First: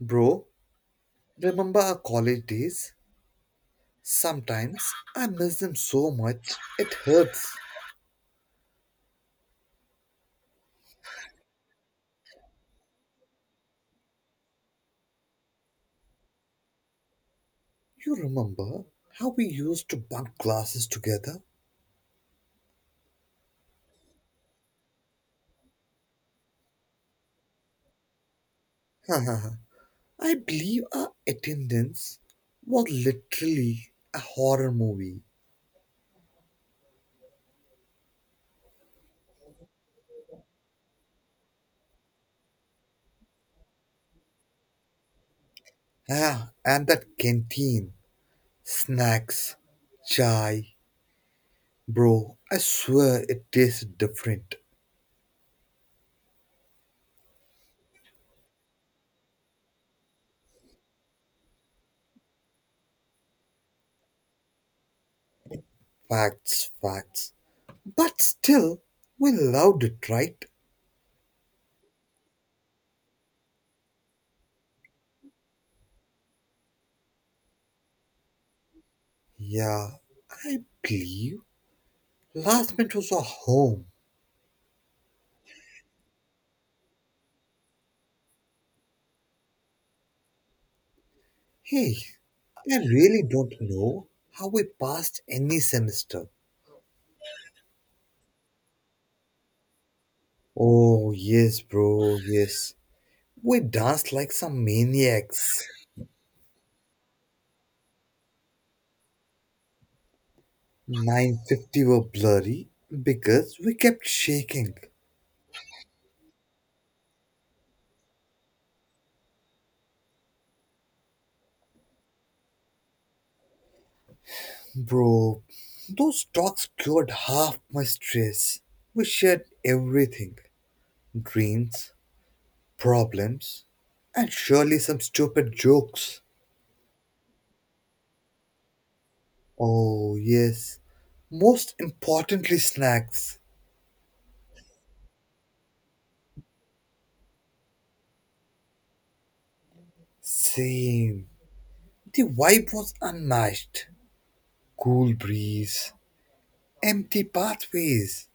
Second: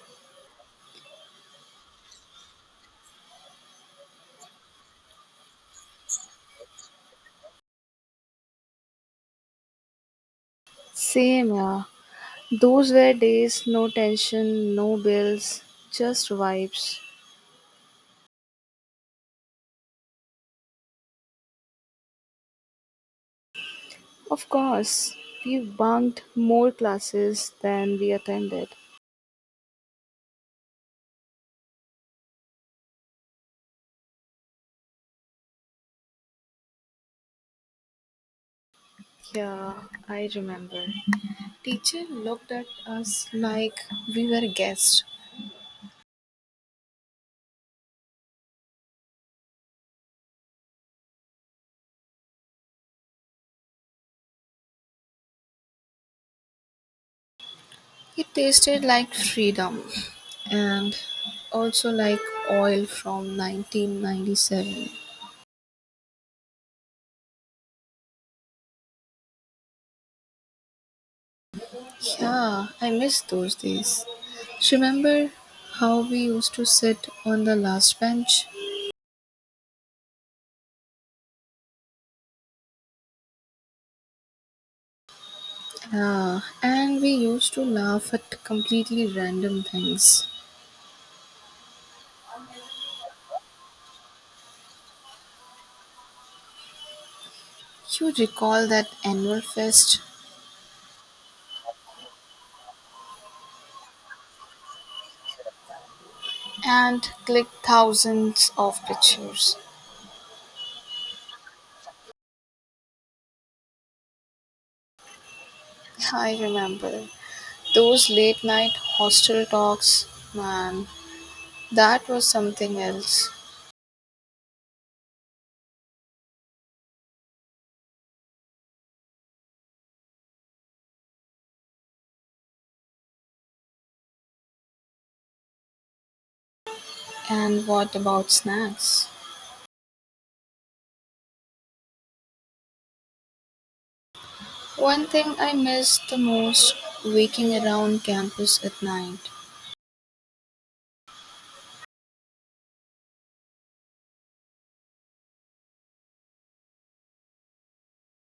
Bro, remember our college days? Sometimes I miss them so much, it hurts. Same, yeah. Those were days, no tension, no bills, just vibes. You remember how we used to bunk classes together? Of course, we bunked more classes than we attended. I believe our attendance was literally a horror movie. Yeah, I remember. Teacher looked at us like we were guests. Ah, and that canteen. Snacks, chai. Bro, I swear it tasted different. It tasted like freedom and also like oil from 1997. Facts, facts. But still, we loved it, right? Yeah, I miss those days. Remember how we used to sit on the last bench? Yeah, I believe last month was our home. Yeah, and we used to laugh at completely random things. Hey, I really don't know how we passed any semester. You recall that annual fest Oh, yes, bro, yes. We danced like some maniacs. and click thousands of pictures. 950 were blurry because we kept shaking. I remember those late night hostel talks, man, that was something else. Bro, those talks cured half my stress. We shared everything dreams, problems, and surely some stupid jokes. And what about snacks? Oh, yes. Most importantly, snacks. One thing I missed the most waking around campus at night. Same. The vibe was unmatched. Cool breeze, empty pathways,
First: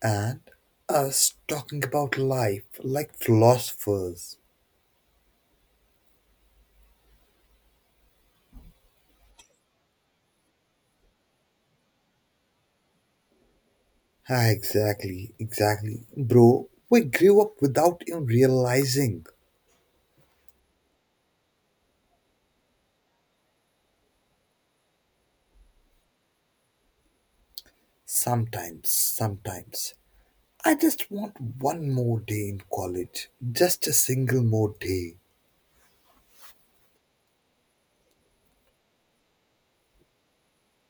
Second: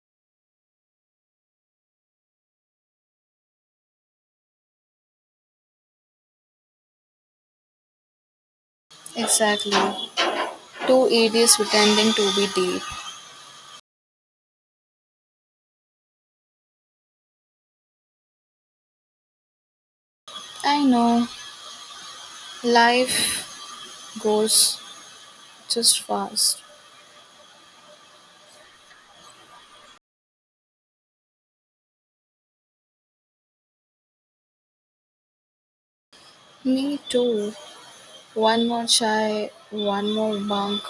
and us talking about life like philosophers. Exactly. Two idiots pretending to be deep. Ah, exactly, exactly. Bro, we grew up without even realizing. I know life goes just fast. Sometimes, sometimes. I just want one more day in college. Just a single more day. Me too. One more chai, one more bunk,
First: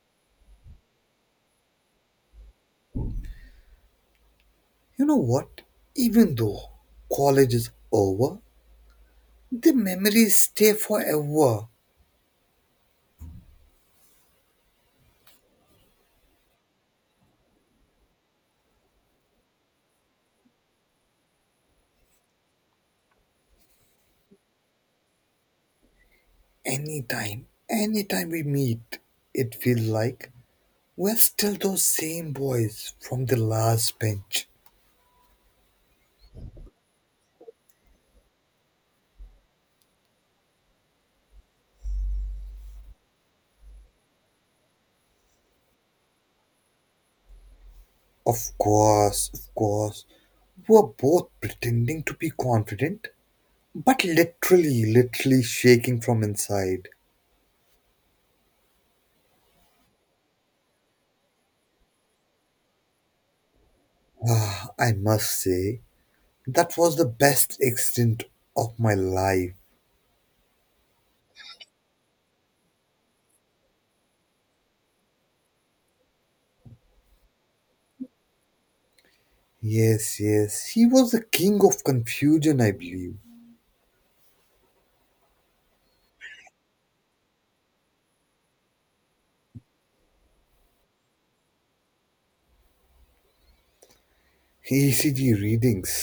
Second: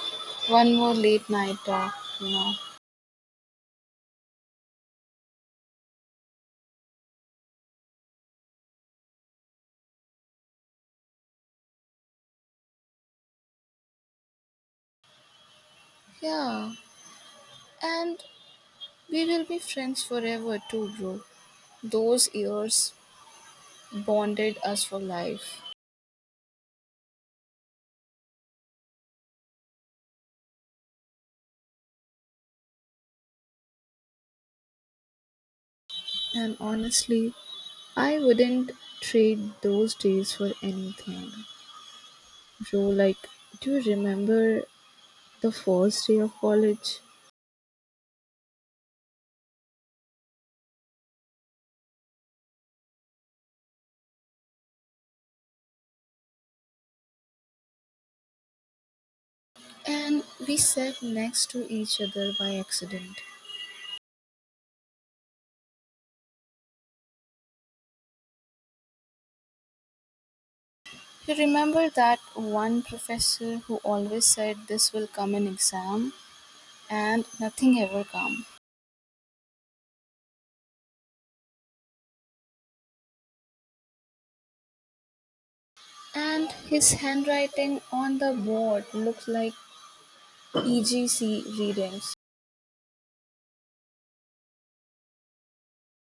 one more late night talk, you know. You know what? Even though college is over, the memories stay forever. Yeah, and we will be friends forever too, bro. Those years bonded us for life. Anytime, anytime we meet, it feels like we're still those same boys from the last bench. And honestly, I wouldn't trade those days for anything. Bro, like, do you remember the first day of college? Of course, we are both pretending to be confident, but literally, literally shaking from inside. And we sat next to each other by accident. Ah, I must say, that was the best extent of my life. You remember that one professor who always said this will come in exam and nothing ever come. Yes, yes. He was the king of confusion, I believe. And his handwriting on the board looked like EGC readings. ECG readings.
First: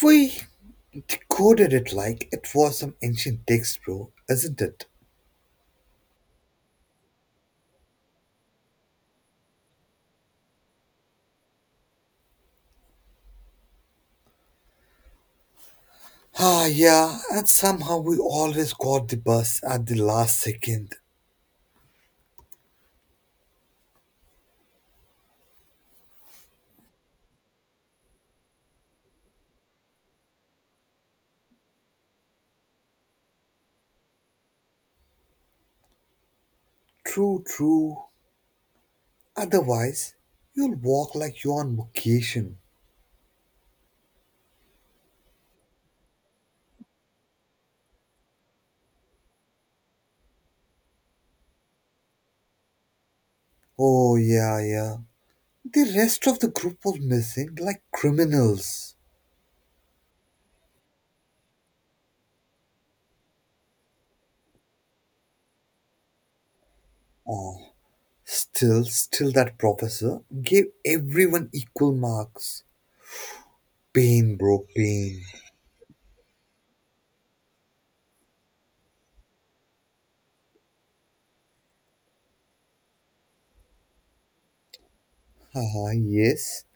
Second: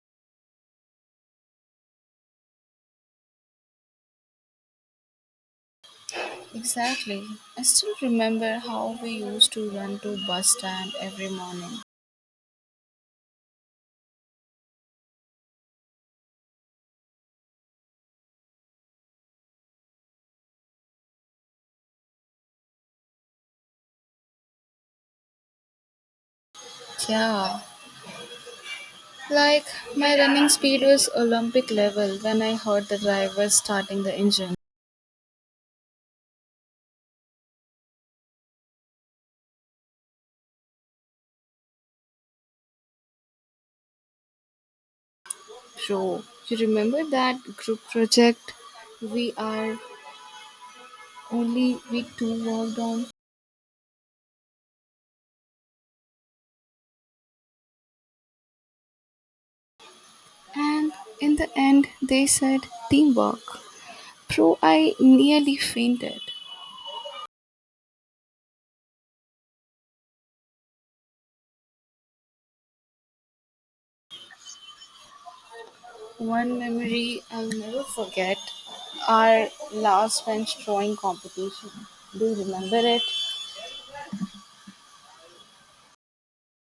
We decoded it like it was some ancient text, bro, isn't it? Exactly. I still remember how we used to run to bus stand every morning. Ah, yeah, and somehow we always got the bus at the last second. Yeah. Like my running speed was Olympic level when I heard the driver starting the engine. True, true. Otherwise, you'll walk like you're on vacation. Bro, you remember that group project? We are Only we two worked on, Oh, yeah, yeah. The rest of the group was missing like criminals. and in the end, they said teamwork. Bro, I nearly fainted. Still, still that professor gave everyone equal marks. Pain, bro, pain. One memory I'll never forget our last bench drawing competition. Do you remember it? Haha, yes.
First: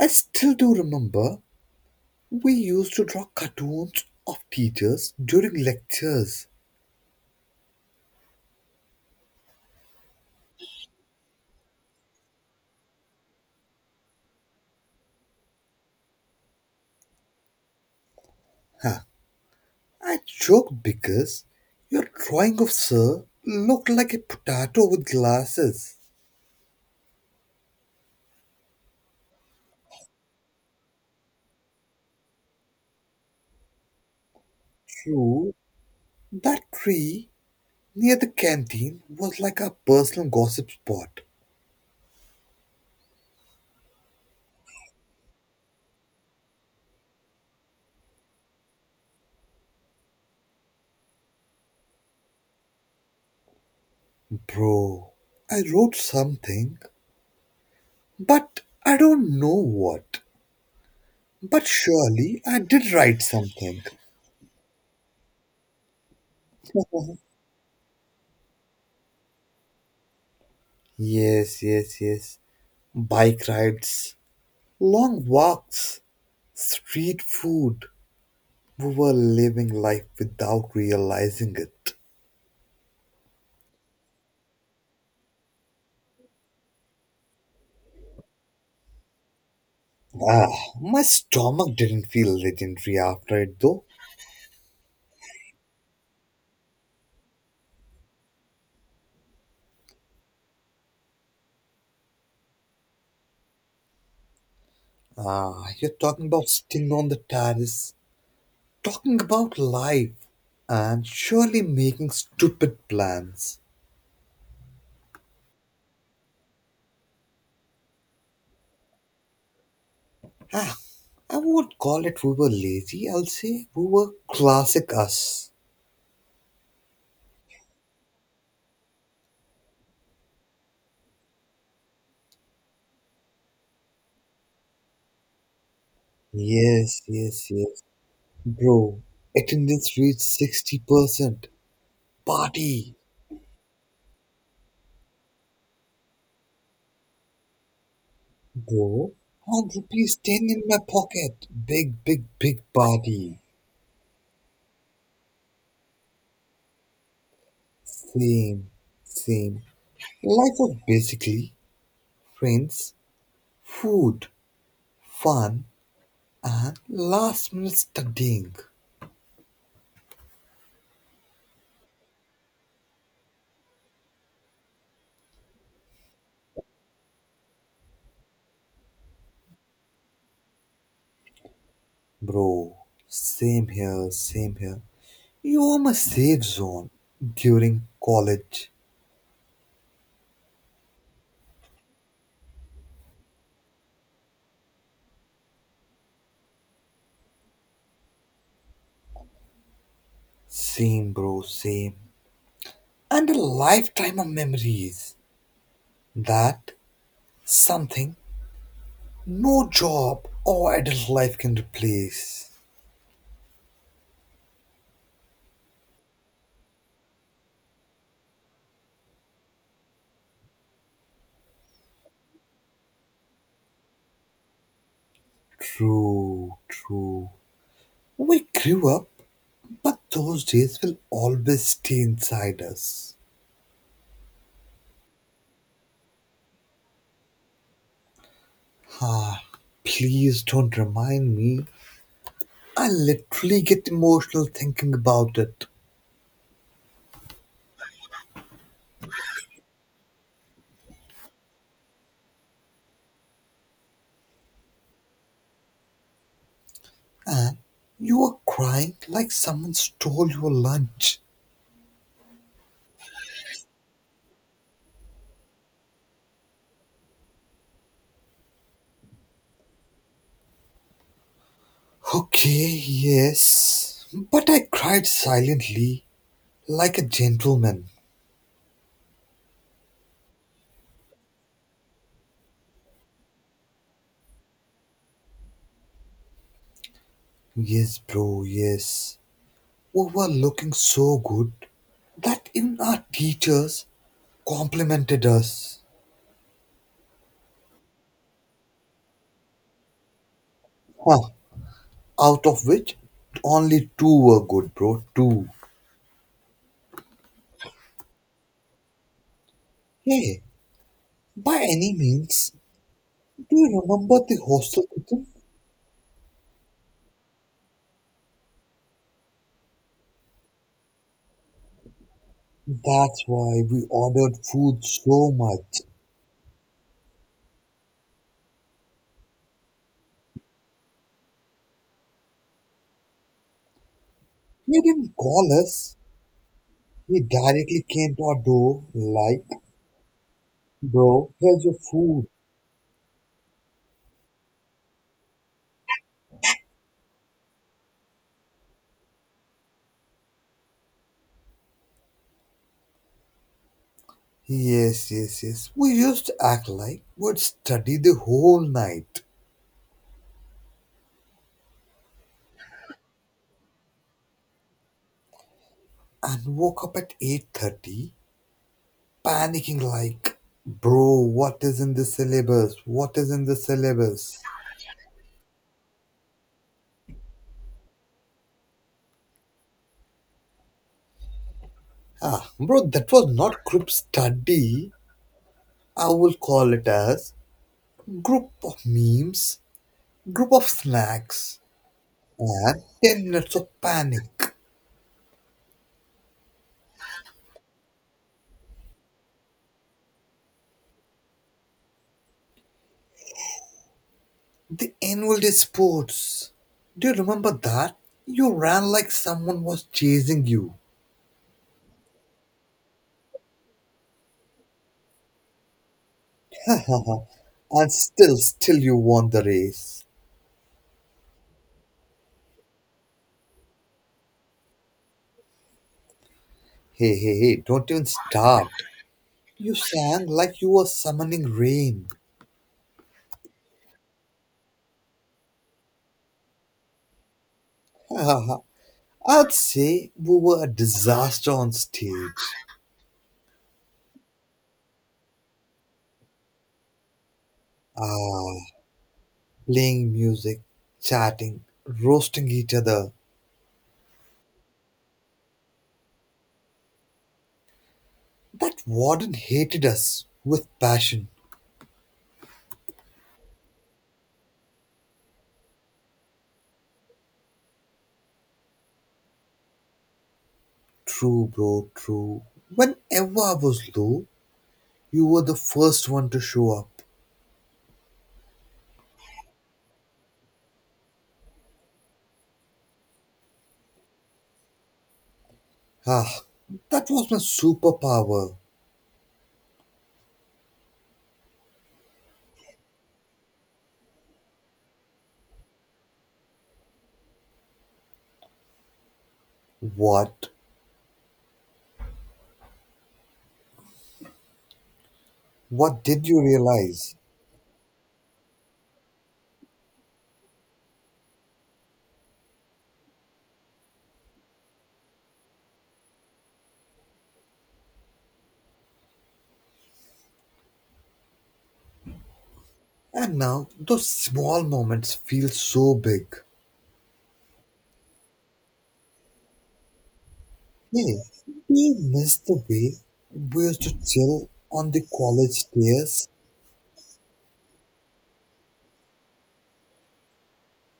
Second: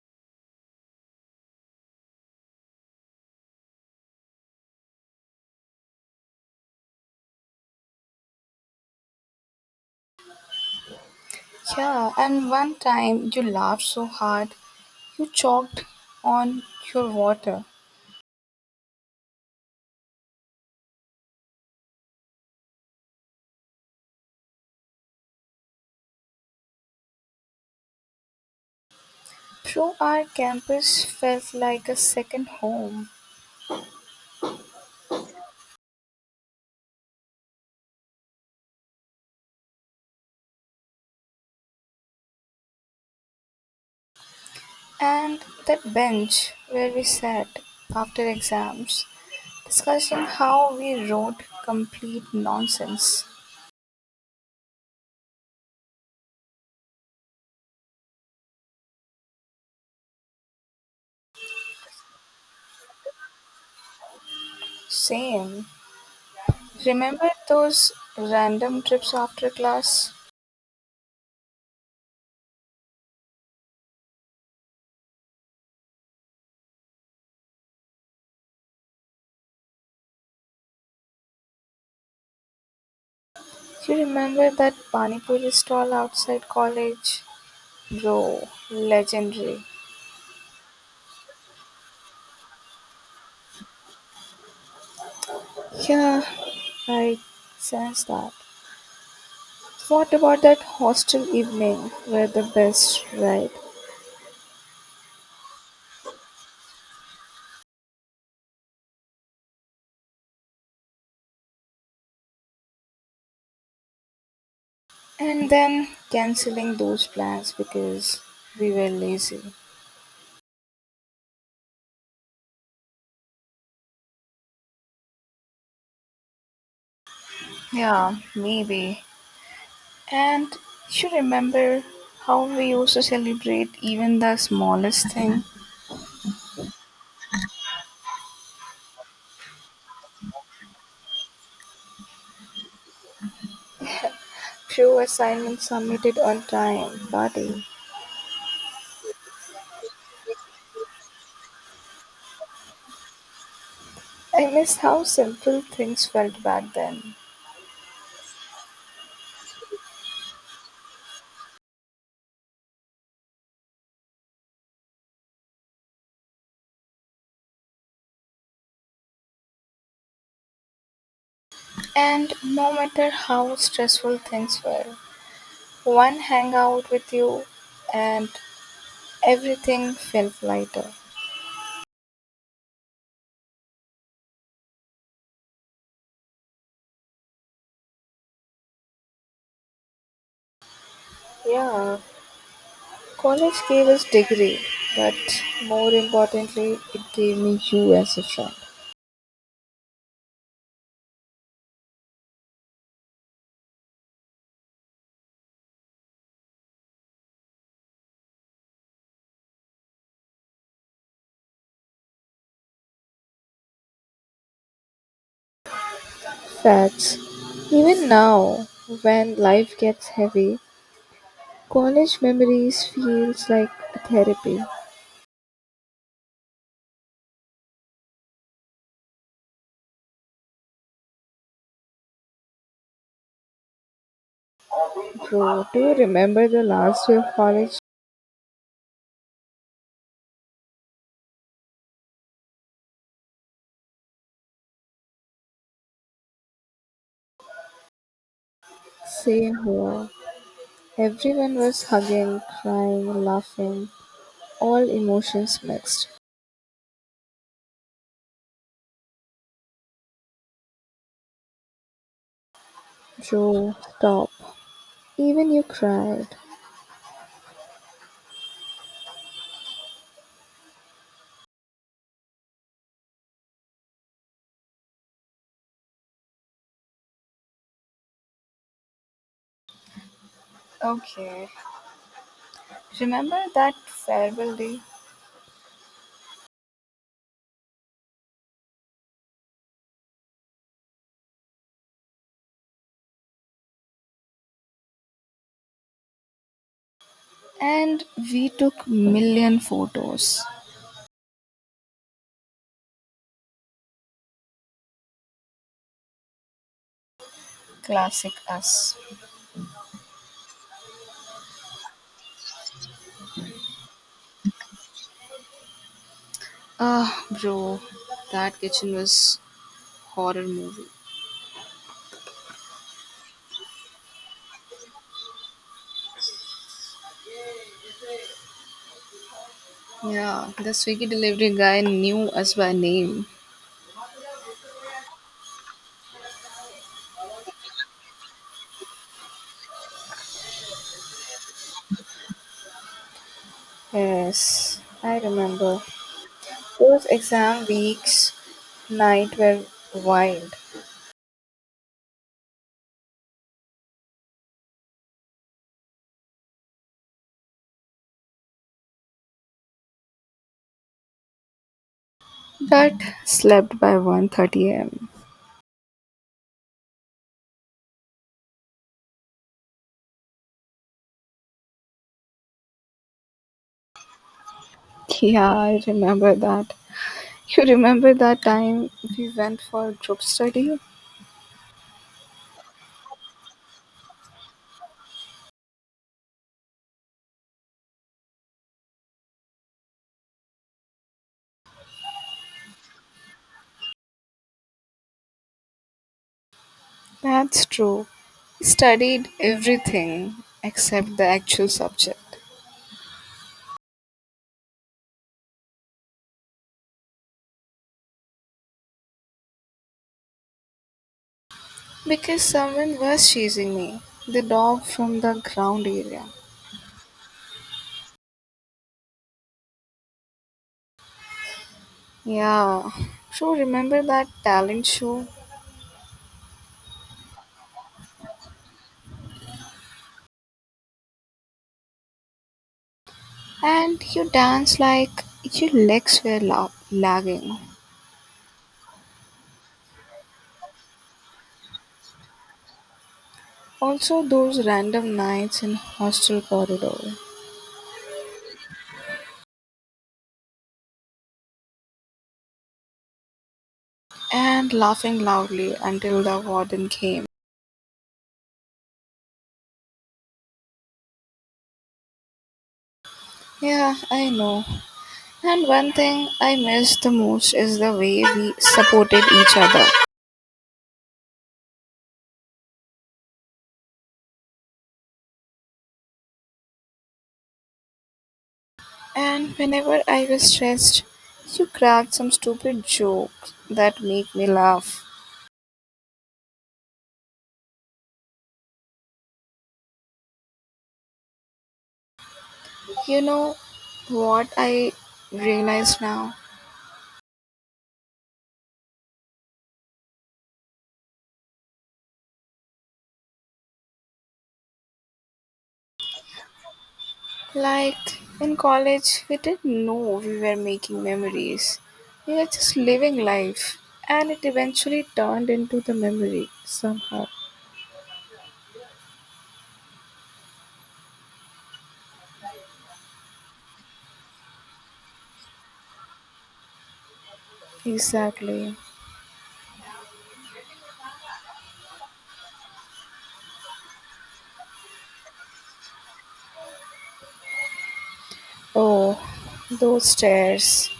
I still do remember we used to draw cartoons of teachers during lectures. Yeah, and one time you laughed so hard you choked on your water. Huh. I joked because your drawing of sir looked like a potato with glasses. Bro, our campus felt like a second home. True, that tree near the canteen was like our personal gossip spot. And that bench where we sat after exams discussing how we wrote complete nonsense. Bro, I wrote something but I don't know what. But surely I did write something. Same. Remember those random trips after class? Yes, yes, yes. Bike rides, long walks, street food. We were living life without realizing it. You remember that Pani Puri stall outside college? Bro, legendary. Ah, my stomach didn't feel legendary after it though. Yeah, I sense that. What about that hostel evening? Were the best, right? Ah, you're talking about sitting on the terrace, talking about life, and surely making stupid plans. And then cancelling those plans because we were lazy. Ah, I won't call it we were lazy. I'll say we were classic us. Yeah, maybe. And you remember how we used to celebrate even the smallest thing? Yes, yes, yes. Bro, attendance reached 60%. Party. Few assignments submitted on time, buddy. Bro, had rupees 10 in my pocket. Big, big, big party. I miss how simple things felt back then. Same, same. Life was basically friends, food, fun, and last minute studying. And no matter how stressful things were, one hangout with you and everything felt lighter. Bro, same here, same here. You were my safe zone during college. Yeah, college gave us degree, but more importantly, it gave me you as a friend. Same, bro, same. And a lifetime of memories. That something no job or adult life can replace. Facts. Even now, when life gets heavy, college memories feels like a therapy. True, true. We grew up, but those days will always stay inside us. Bro, do you remember the last day of college? Ah, please don't remind me. I literally get emotional thinking about it. Same here. Everyone was hugging, crying, laughing, all emotions mixed. And you were crying like someone stole your lunch. Bro, stop. Even you cried. Okay, yes. But I cried silently, like a gentleman. Okay. Remember that farewell day? Yes, bro, yes. We were looking so good that even our teachers complimented us. And we took million photos. Huh. Out of which only two were good, bro. Two. Classic us. Hey, by any means, do you remember the hostel kitchen? Ah, bro, that kitchen was horror movie. That's why we ordered food so much. Yeah, the Swiggy delivery guy knew us by name. He didn't call us. He directly came to our door like, bro, here's your food. Yes, I remember. Those exam weeks night were wild. Yes, yes, yes. We used to act like we'd study the whole night But slept by 1:30 a.m. and woke up at 8:30 panicking like, "Bro, what is in the syllabus? What is in the syllabus?" Yeah, I remember that. You remember that time we went for group study? Ah, bro, that was not group study. I will call it as group of memes, group of snacks, and 10 minutes of panic. That's true. We studied everything except the actual subject. The annual day sports. Do you remember that? You ran like someone was chasing you. Because someone was chasing me. The dog from the ground area. And still you won the race. Yeah. So remember that talent show? Hey, hey, hey, don't even start. You sang like you were summoning rain. And you danced like your legs were lagging. I'd say we were a disaster on stage. Also those random nights in hostel corridor. Ah, playing music, chatting, roasting each other. And laughing loudly until the warden came. That warden hated us with passion. Yeah, I know. And one thing I miss the most is the way we supported each other. True, bro, true. Whenever I was low, you were the first one to show up. And whenever I was stressed, you cracked some stupid jokes that make me laugh. Ah, that was my superpower. You know what I realize now? What? What did you realize? Like in college, we didn't know we were making memories. We were just living life. And it eventually turned into the memory somehow. And now those small moments feel so big. Exactly. Hey, do you miss the way we used to chill on the college stairs? Oh, those stairs.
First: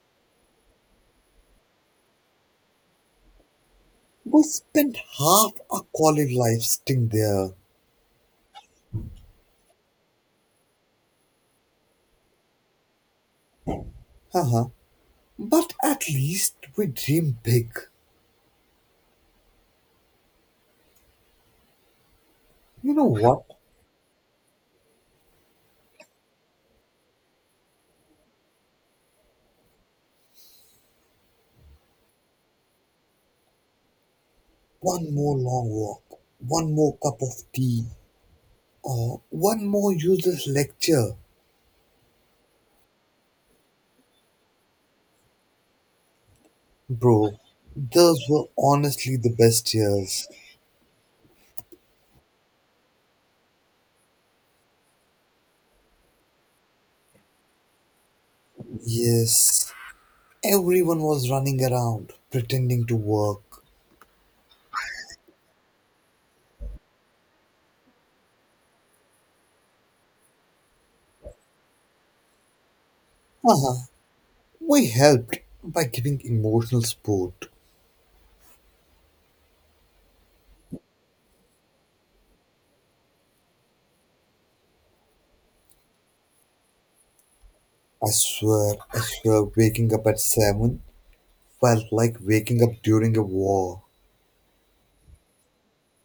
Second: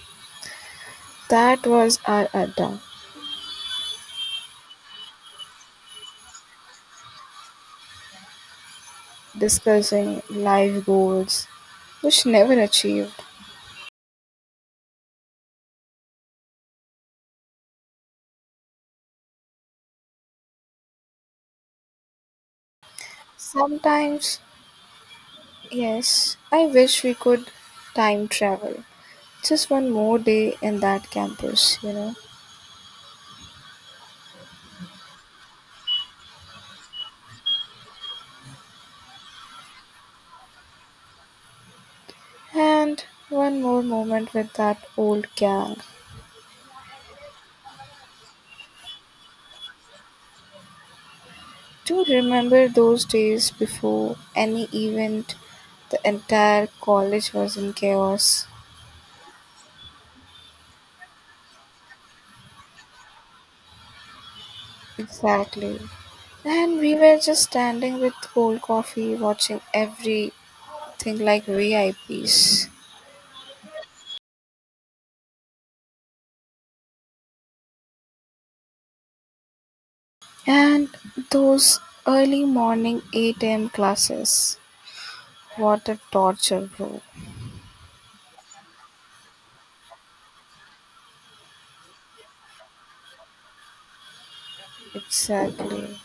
That was our Adda We spent half our college life sitting there. discussing life goals, which never achieved. Haha. But at least we dream big. You know what? Sometimes, yes, I wish we could time travel. Just one more day in that campus, you know. One more long walk, one more cup of tea, or one more useless lecture. And one more moment with that old gang. Bro, those were honestly the best years. To remember those days before any event, the entire college was in chaos. Yes, everyone was running around, pretending to work. Exactly. And we were just standing with cold coffee, watching everything like VIPs. Uh-huh. We helped by giving emotional support. And those early morning 8 a.m. classes, what a torture, bro. I swear, waking up at 7 felt like waking up during a war. Exactly.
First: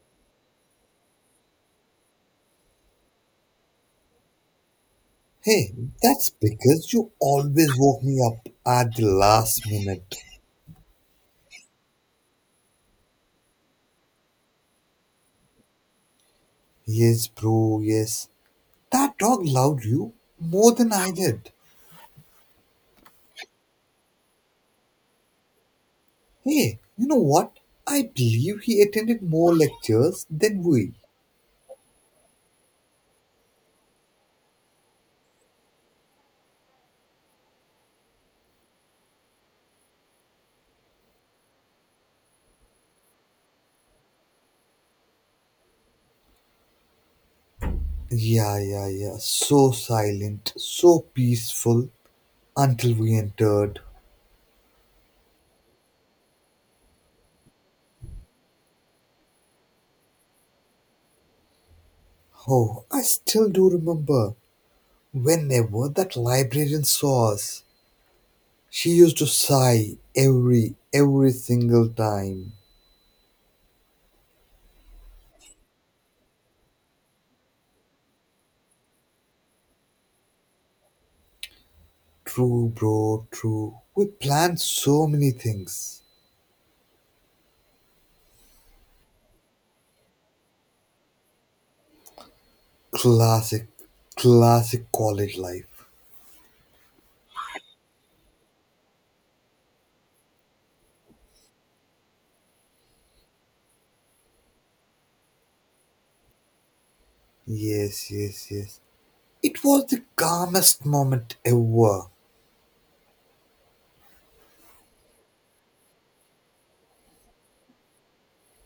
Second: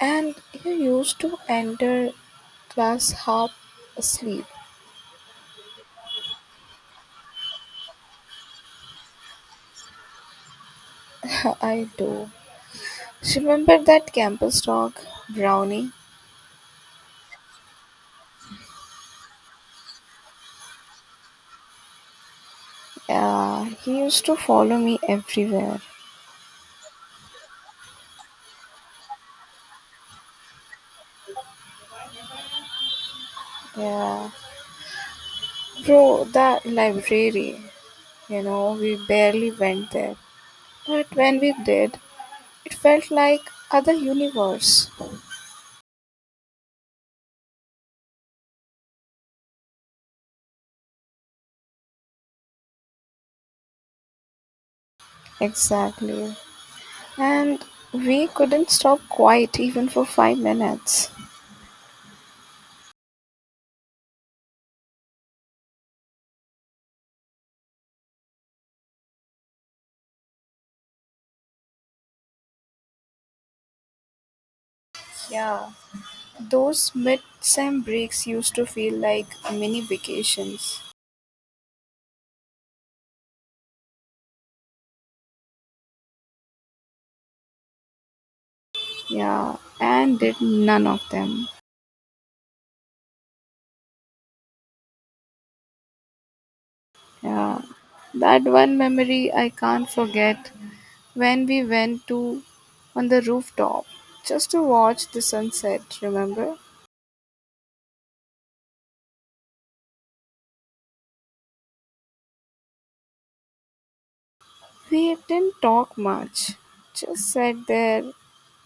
And you used to enter class half asleep. Hey, that's because you always woke me up at the last minute. I do. Remember that campus dog, Brownie? Yes, bro, yes. That dog loved you more than I did. Yeah, he used to follow me everywhere. Hey, you know what? I believe he attended more lectures than we. Yeah. Bro, the library, you know, we barely went there. But when we did, it felt like other universe. Yeah, yeah, yeah. So silent, so peaceful until we entered. Exactly. And we couldn't stop quiet even for 5 minutes. Oh, I still do remember whenever that librarian saw us, she used to sigh every single time. Yeah, those mid sem breaks used to feel like mini vacations. True, bro, true. We planned so many things. Yeah, and did none of them. Classic, classic college life. Yeah, that one memory I can't forget when we went to on the rooftop just to watch the sunset, remember? Yes, yes, yes. It was the calmest moment ever. We didn't talk much, just sat there.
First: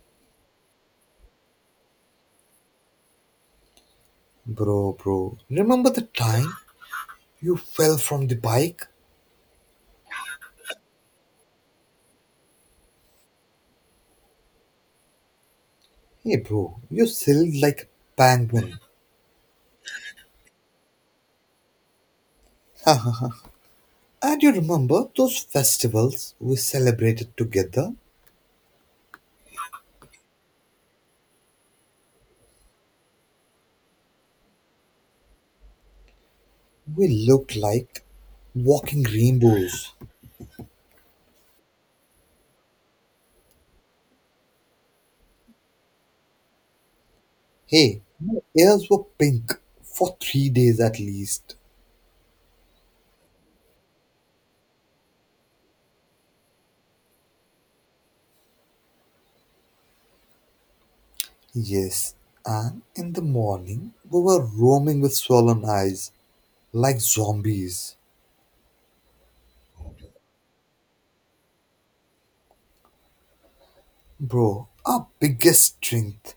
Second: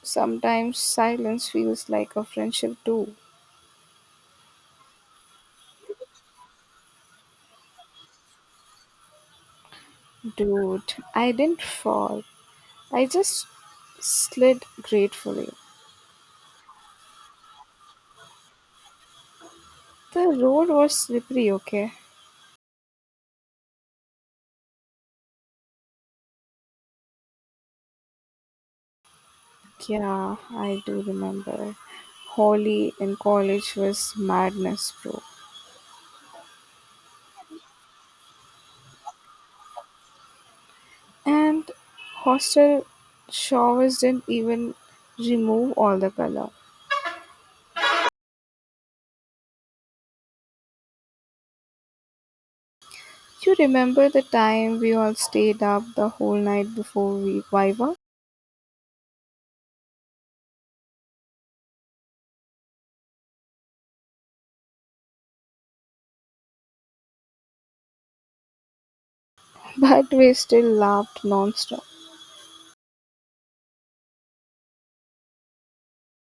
Sometimes silence feels like a friendship too. Bro, bro. Remember the time you fell from the bike? Dude, I didn't fall. I just slid gratefully. Hey, bro, you sailed like a penguin. The road was slippery, okay? And you remember those festivals we celebrated together? Yeah, I do remember. Holly in college was madness, bro. We looked like walking rainbows. And hostel showers didn't even remove all the color. Hey, my ears were pink for 3 days at least. You remember the time we all stayed up the whole night before we Viva? Yes, and in the morning, we were roaming with swollen eyes like zombies. But we still laughed non-stop. Bro, our biggest strength,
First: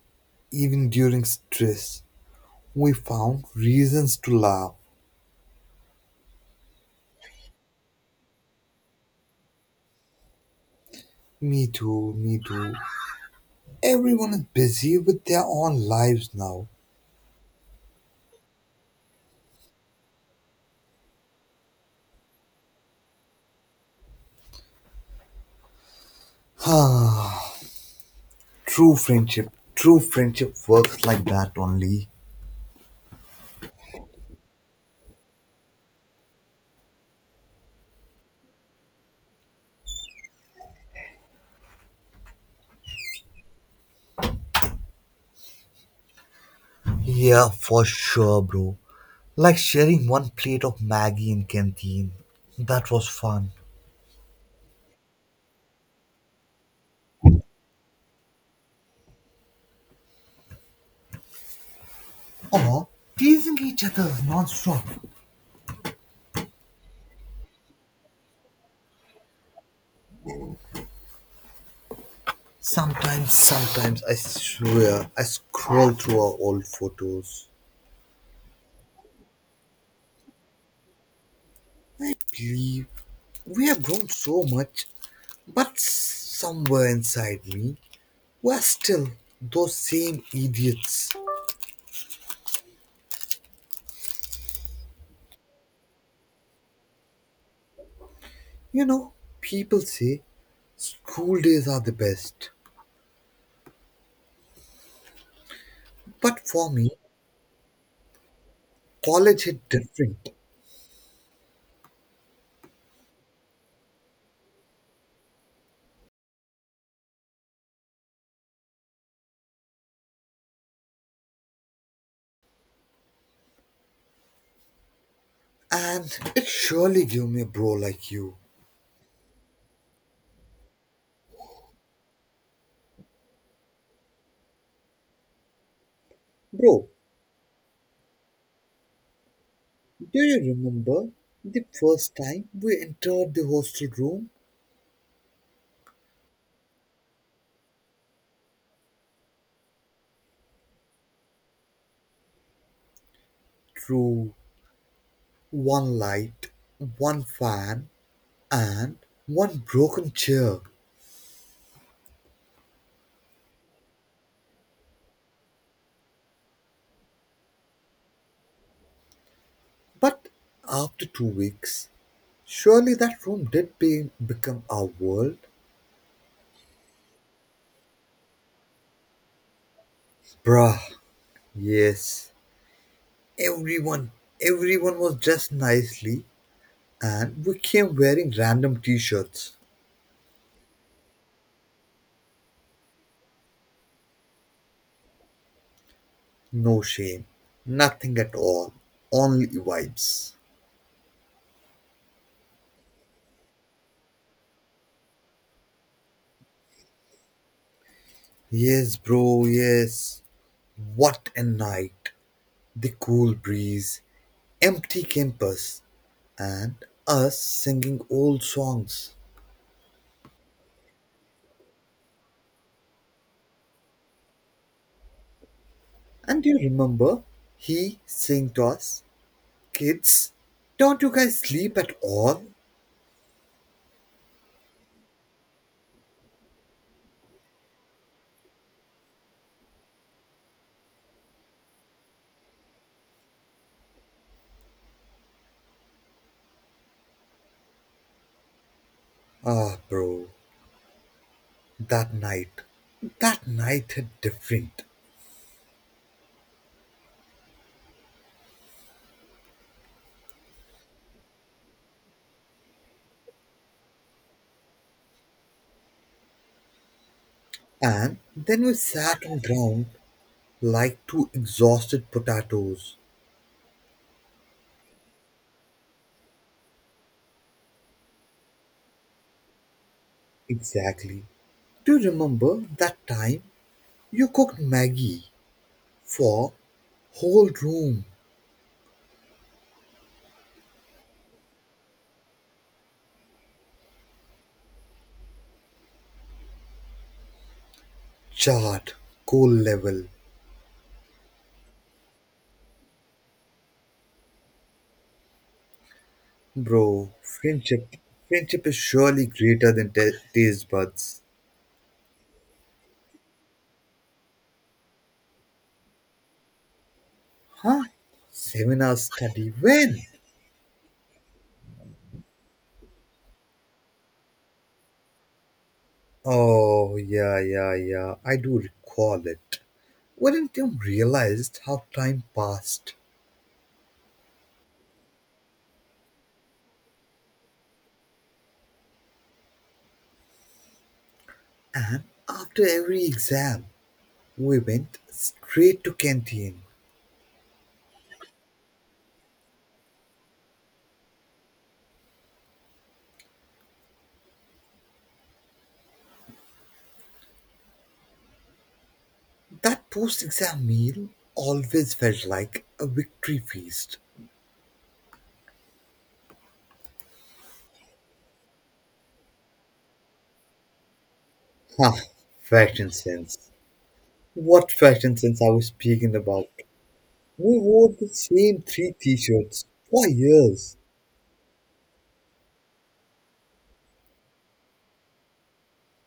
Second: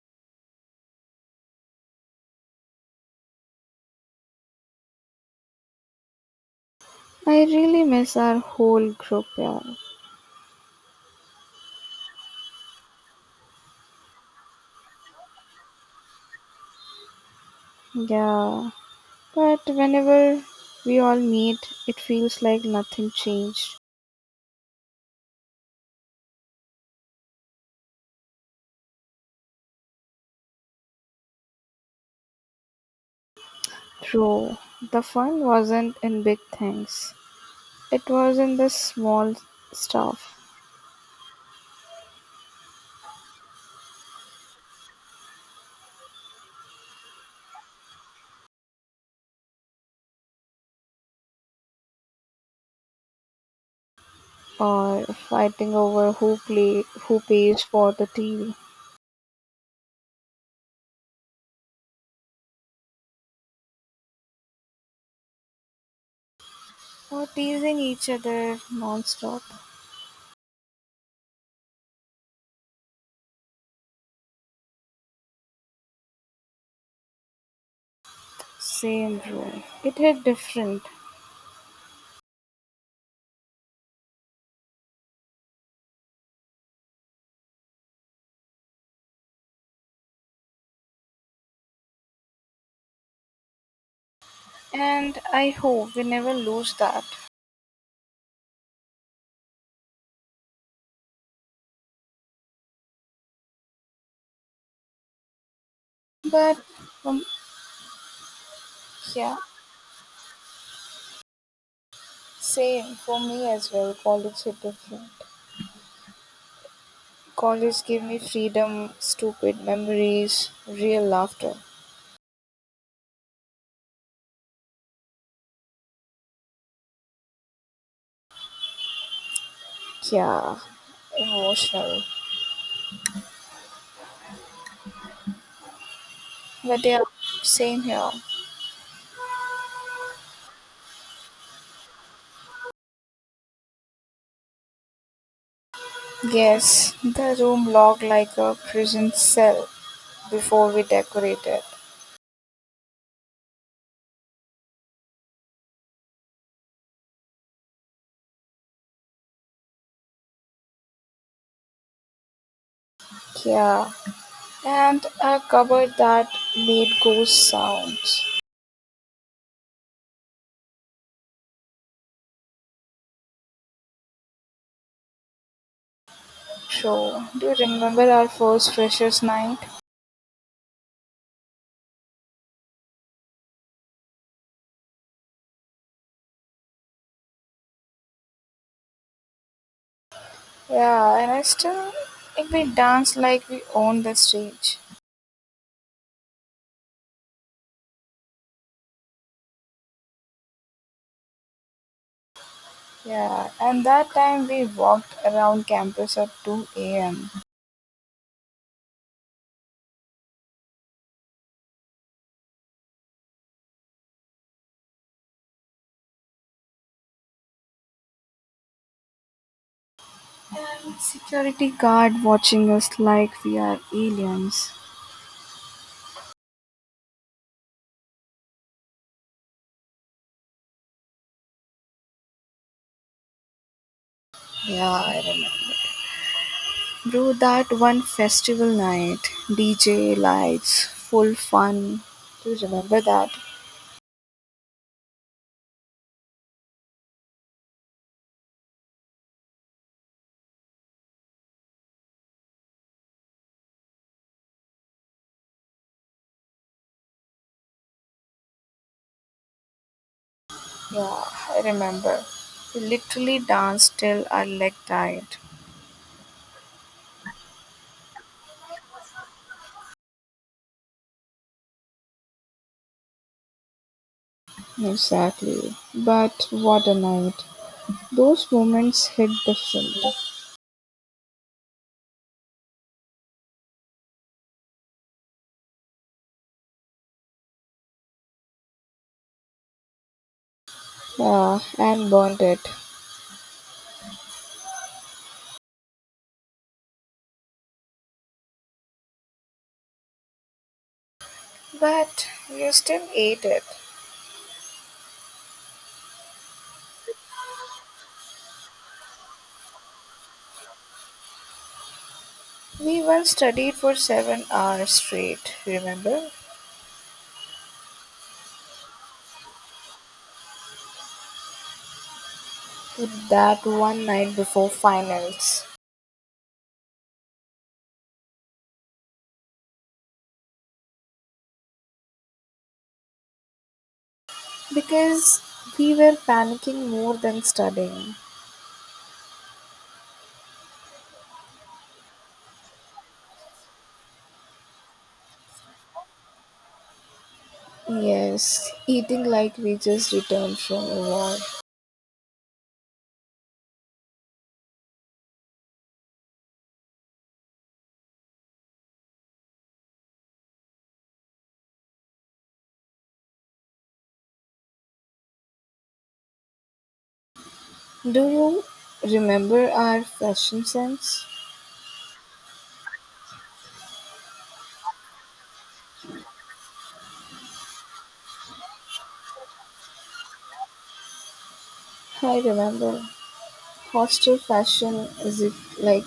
even during stress, we found reasons to laugh. I really miss our whole group, yeah. Me too, me too. Everyone is busy with their own lives now. Yeah, but whenever we all meet, it feels like nothing changed. Ah, true friendship. True friendship works like that only. True, the fun wasn't in big things, it was in the small stuff, Yeah, for sure, bro. Like sharing one plate of Maggie in canteen. That was fun. or fighting over who play, who pays for the TV, Or teasing each other non-stop. or teasing each other non-stop. Sometimes, sometimes I swear I scroll through our old photos, Same room. It hit different, believe we have grown so much, but somewhere inside me, we're still those same idiots. and I hope we never lose that. You know, people say school days are the best, but But for me, um, yeah, college hit different, same for me as well. College hit different. College gave me freedom, stupid memories, real laughter. and it surely gave me a bro like you. Yeah, emotional. But Bro, yeah, same here. do you remember the first time we entered the hostel room Yes, the room looked like a prison cell before we decorated. through one light, one fan, and one broken chair? Yeah, and a cupboard that made ghost sounds. But after 2 weeks, surely that room did become our world? So, do you remember our first freshers' night? Bruh, yes. Everyone, everyone was dressed nicely, and we came wearing random t shirts. Yeah, and I still, like, we danced like we owned the stage. No shame, nothing at all, only vibes. Yeah, and that time we walked around campus at 2 a.m. Yes, bro, yes. What a night! The cool breeze, empty campus, and us singing old songs. Security guard watching us like we are aliens. And do you remember he saying to us, "Kids, don't you guys sleep at all?" Yeah, I remember. Bro, that one festival night, DJ lights, full fun. Do you remember that? Ah, bro, that night, that night hit different. Yeah, I remember. We literally danced till our leg died. And then we sat on ground like two exhausted potatoes. Exactly. But what a night. Those moments hit different. Exactly. Do you remember that time you cooked Maggie for whole room? Yeah, and burned it. Chart, cool level, But you still ate it. bro. Friendship is surely greater than ta taste buds. We once studied for 7 hours straight, remember? Huh? Seminar study when? That one night before finals. Oh yeah, yeah, yeah. I do recall it. Wouldn't you realized how time passed? Because we were panicking more than studying. And after every exam, we went straight to canteen. Yes, eating like we just returned from a war. That post-exam meal always felt like a victory feast. Do you remember our fashion sense? Huh, fashion sense. What fashion sense I was speaking about? We wore the same three t shirts for years. I remember. Hostel fashion is it like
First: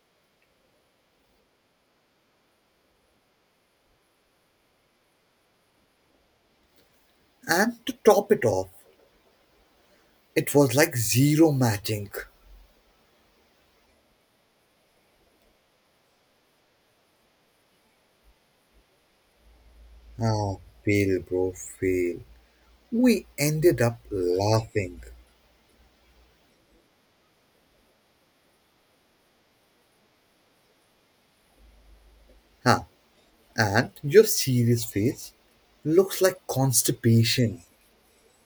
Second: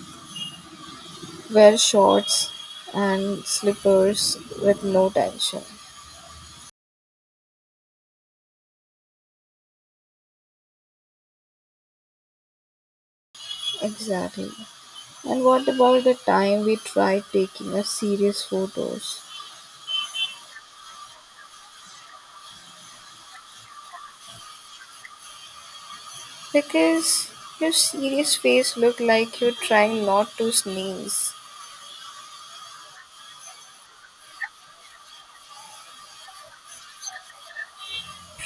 wear shorts and slippers with no tension. And to top it off, it was like zero matching. Exactly. And what about the time we tried taking a serious photos? Ah, fail, bro, fail. We ended up laughing. Because your serious face looked like you're trying not to sneeze. Huh. And your serious face looks like constipation.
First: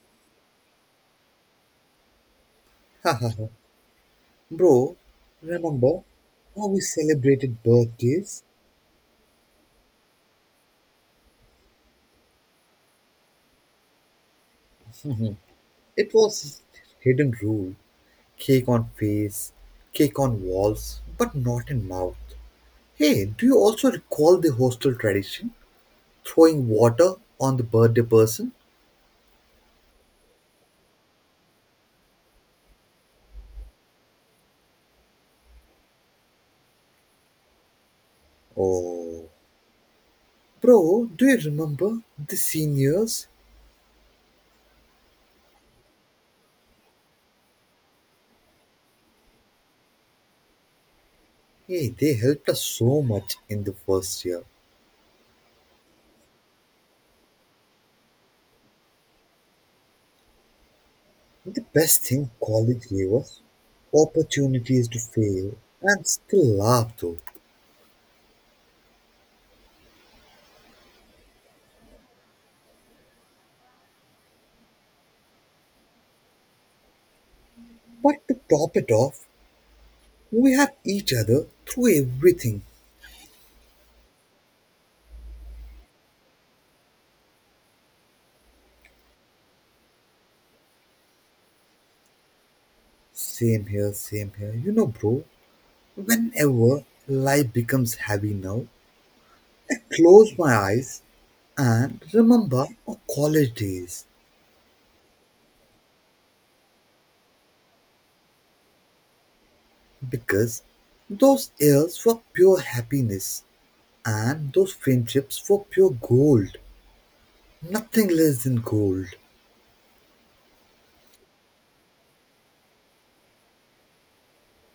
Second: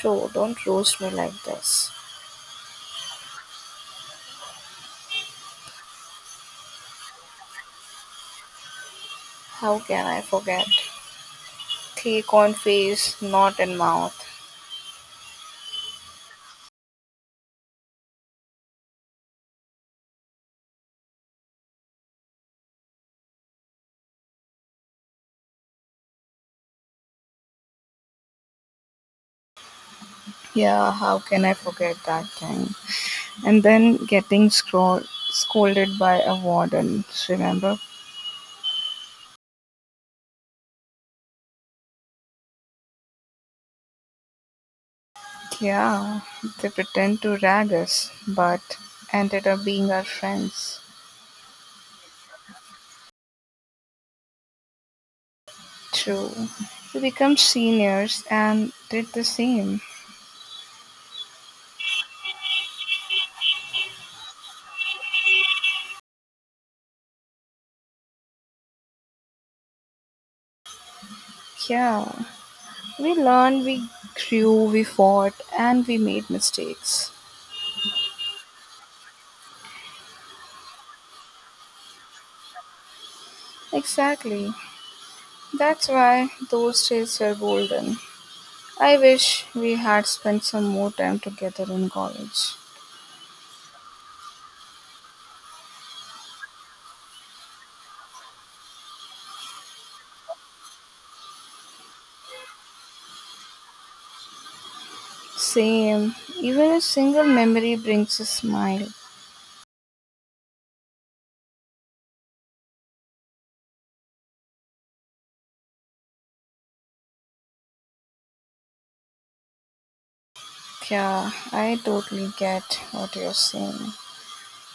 Bro, don't roast me like this. Ha ha ha, bro, remember how we celebrated birthdays? How can I forget? Thick on face, not in mouth. Mhm. It was hidden rule. Cake on face, cake on walls, but not in mouth. Hey, do you also recall the hostel tradition? Throwing water on the birthday person? Yeah, how can I forget that time? And then getting scolded by a warden, remember? Oh. Bro, do you remember the seniors? Yeah, they pretend to rag us, but ended up being our friends. Hey, they helped us so much in the first year. True. We become seniors and did the same. The best thing college gave us opportunities to fail and still laugh though. Yeah. We learned, we grew, we fought, and we made mistakes. But to top it off, we had each other through everything. Exactly. That's why those days were golden. I wish we had spent some more time together in college. Same here, same here. You know, bro, whenever life becomes heavy now, I close my eyes and remember our college days Same. Even a single memory brings a smile. because those years were pure happiness and those friendships were pure gold. Nothing less than gold. Yeah, I totally get what you're saying.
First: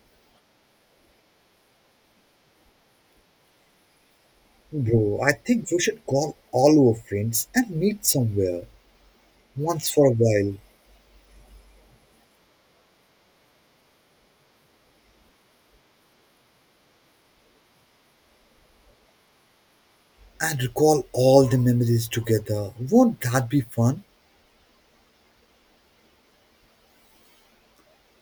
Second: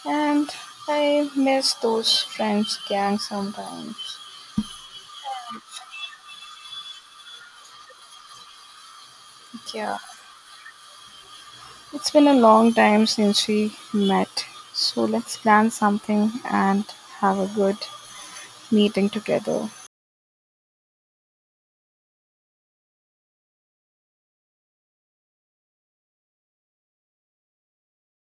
And I miss those friends gang sometimes. Bro, I think we should call all our friends and meet somewhere once Yeah. for a while It's been a long time since we met, so let's plan something and have a good meeting together. and recall all the memories together. Won't that be fun?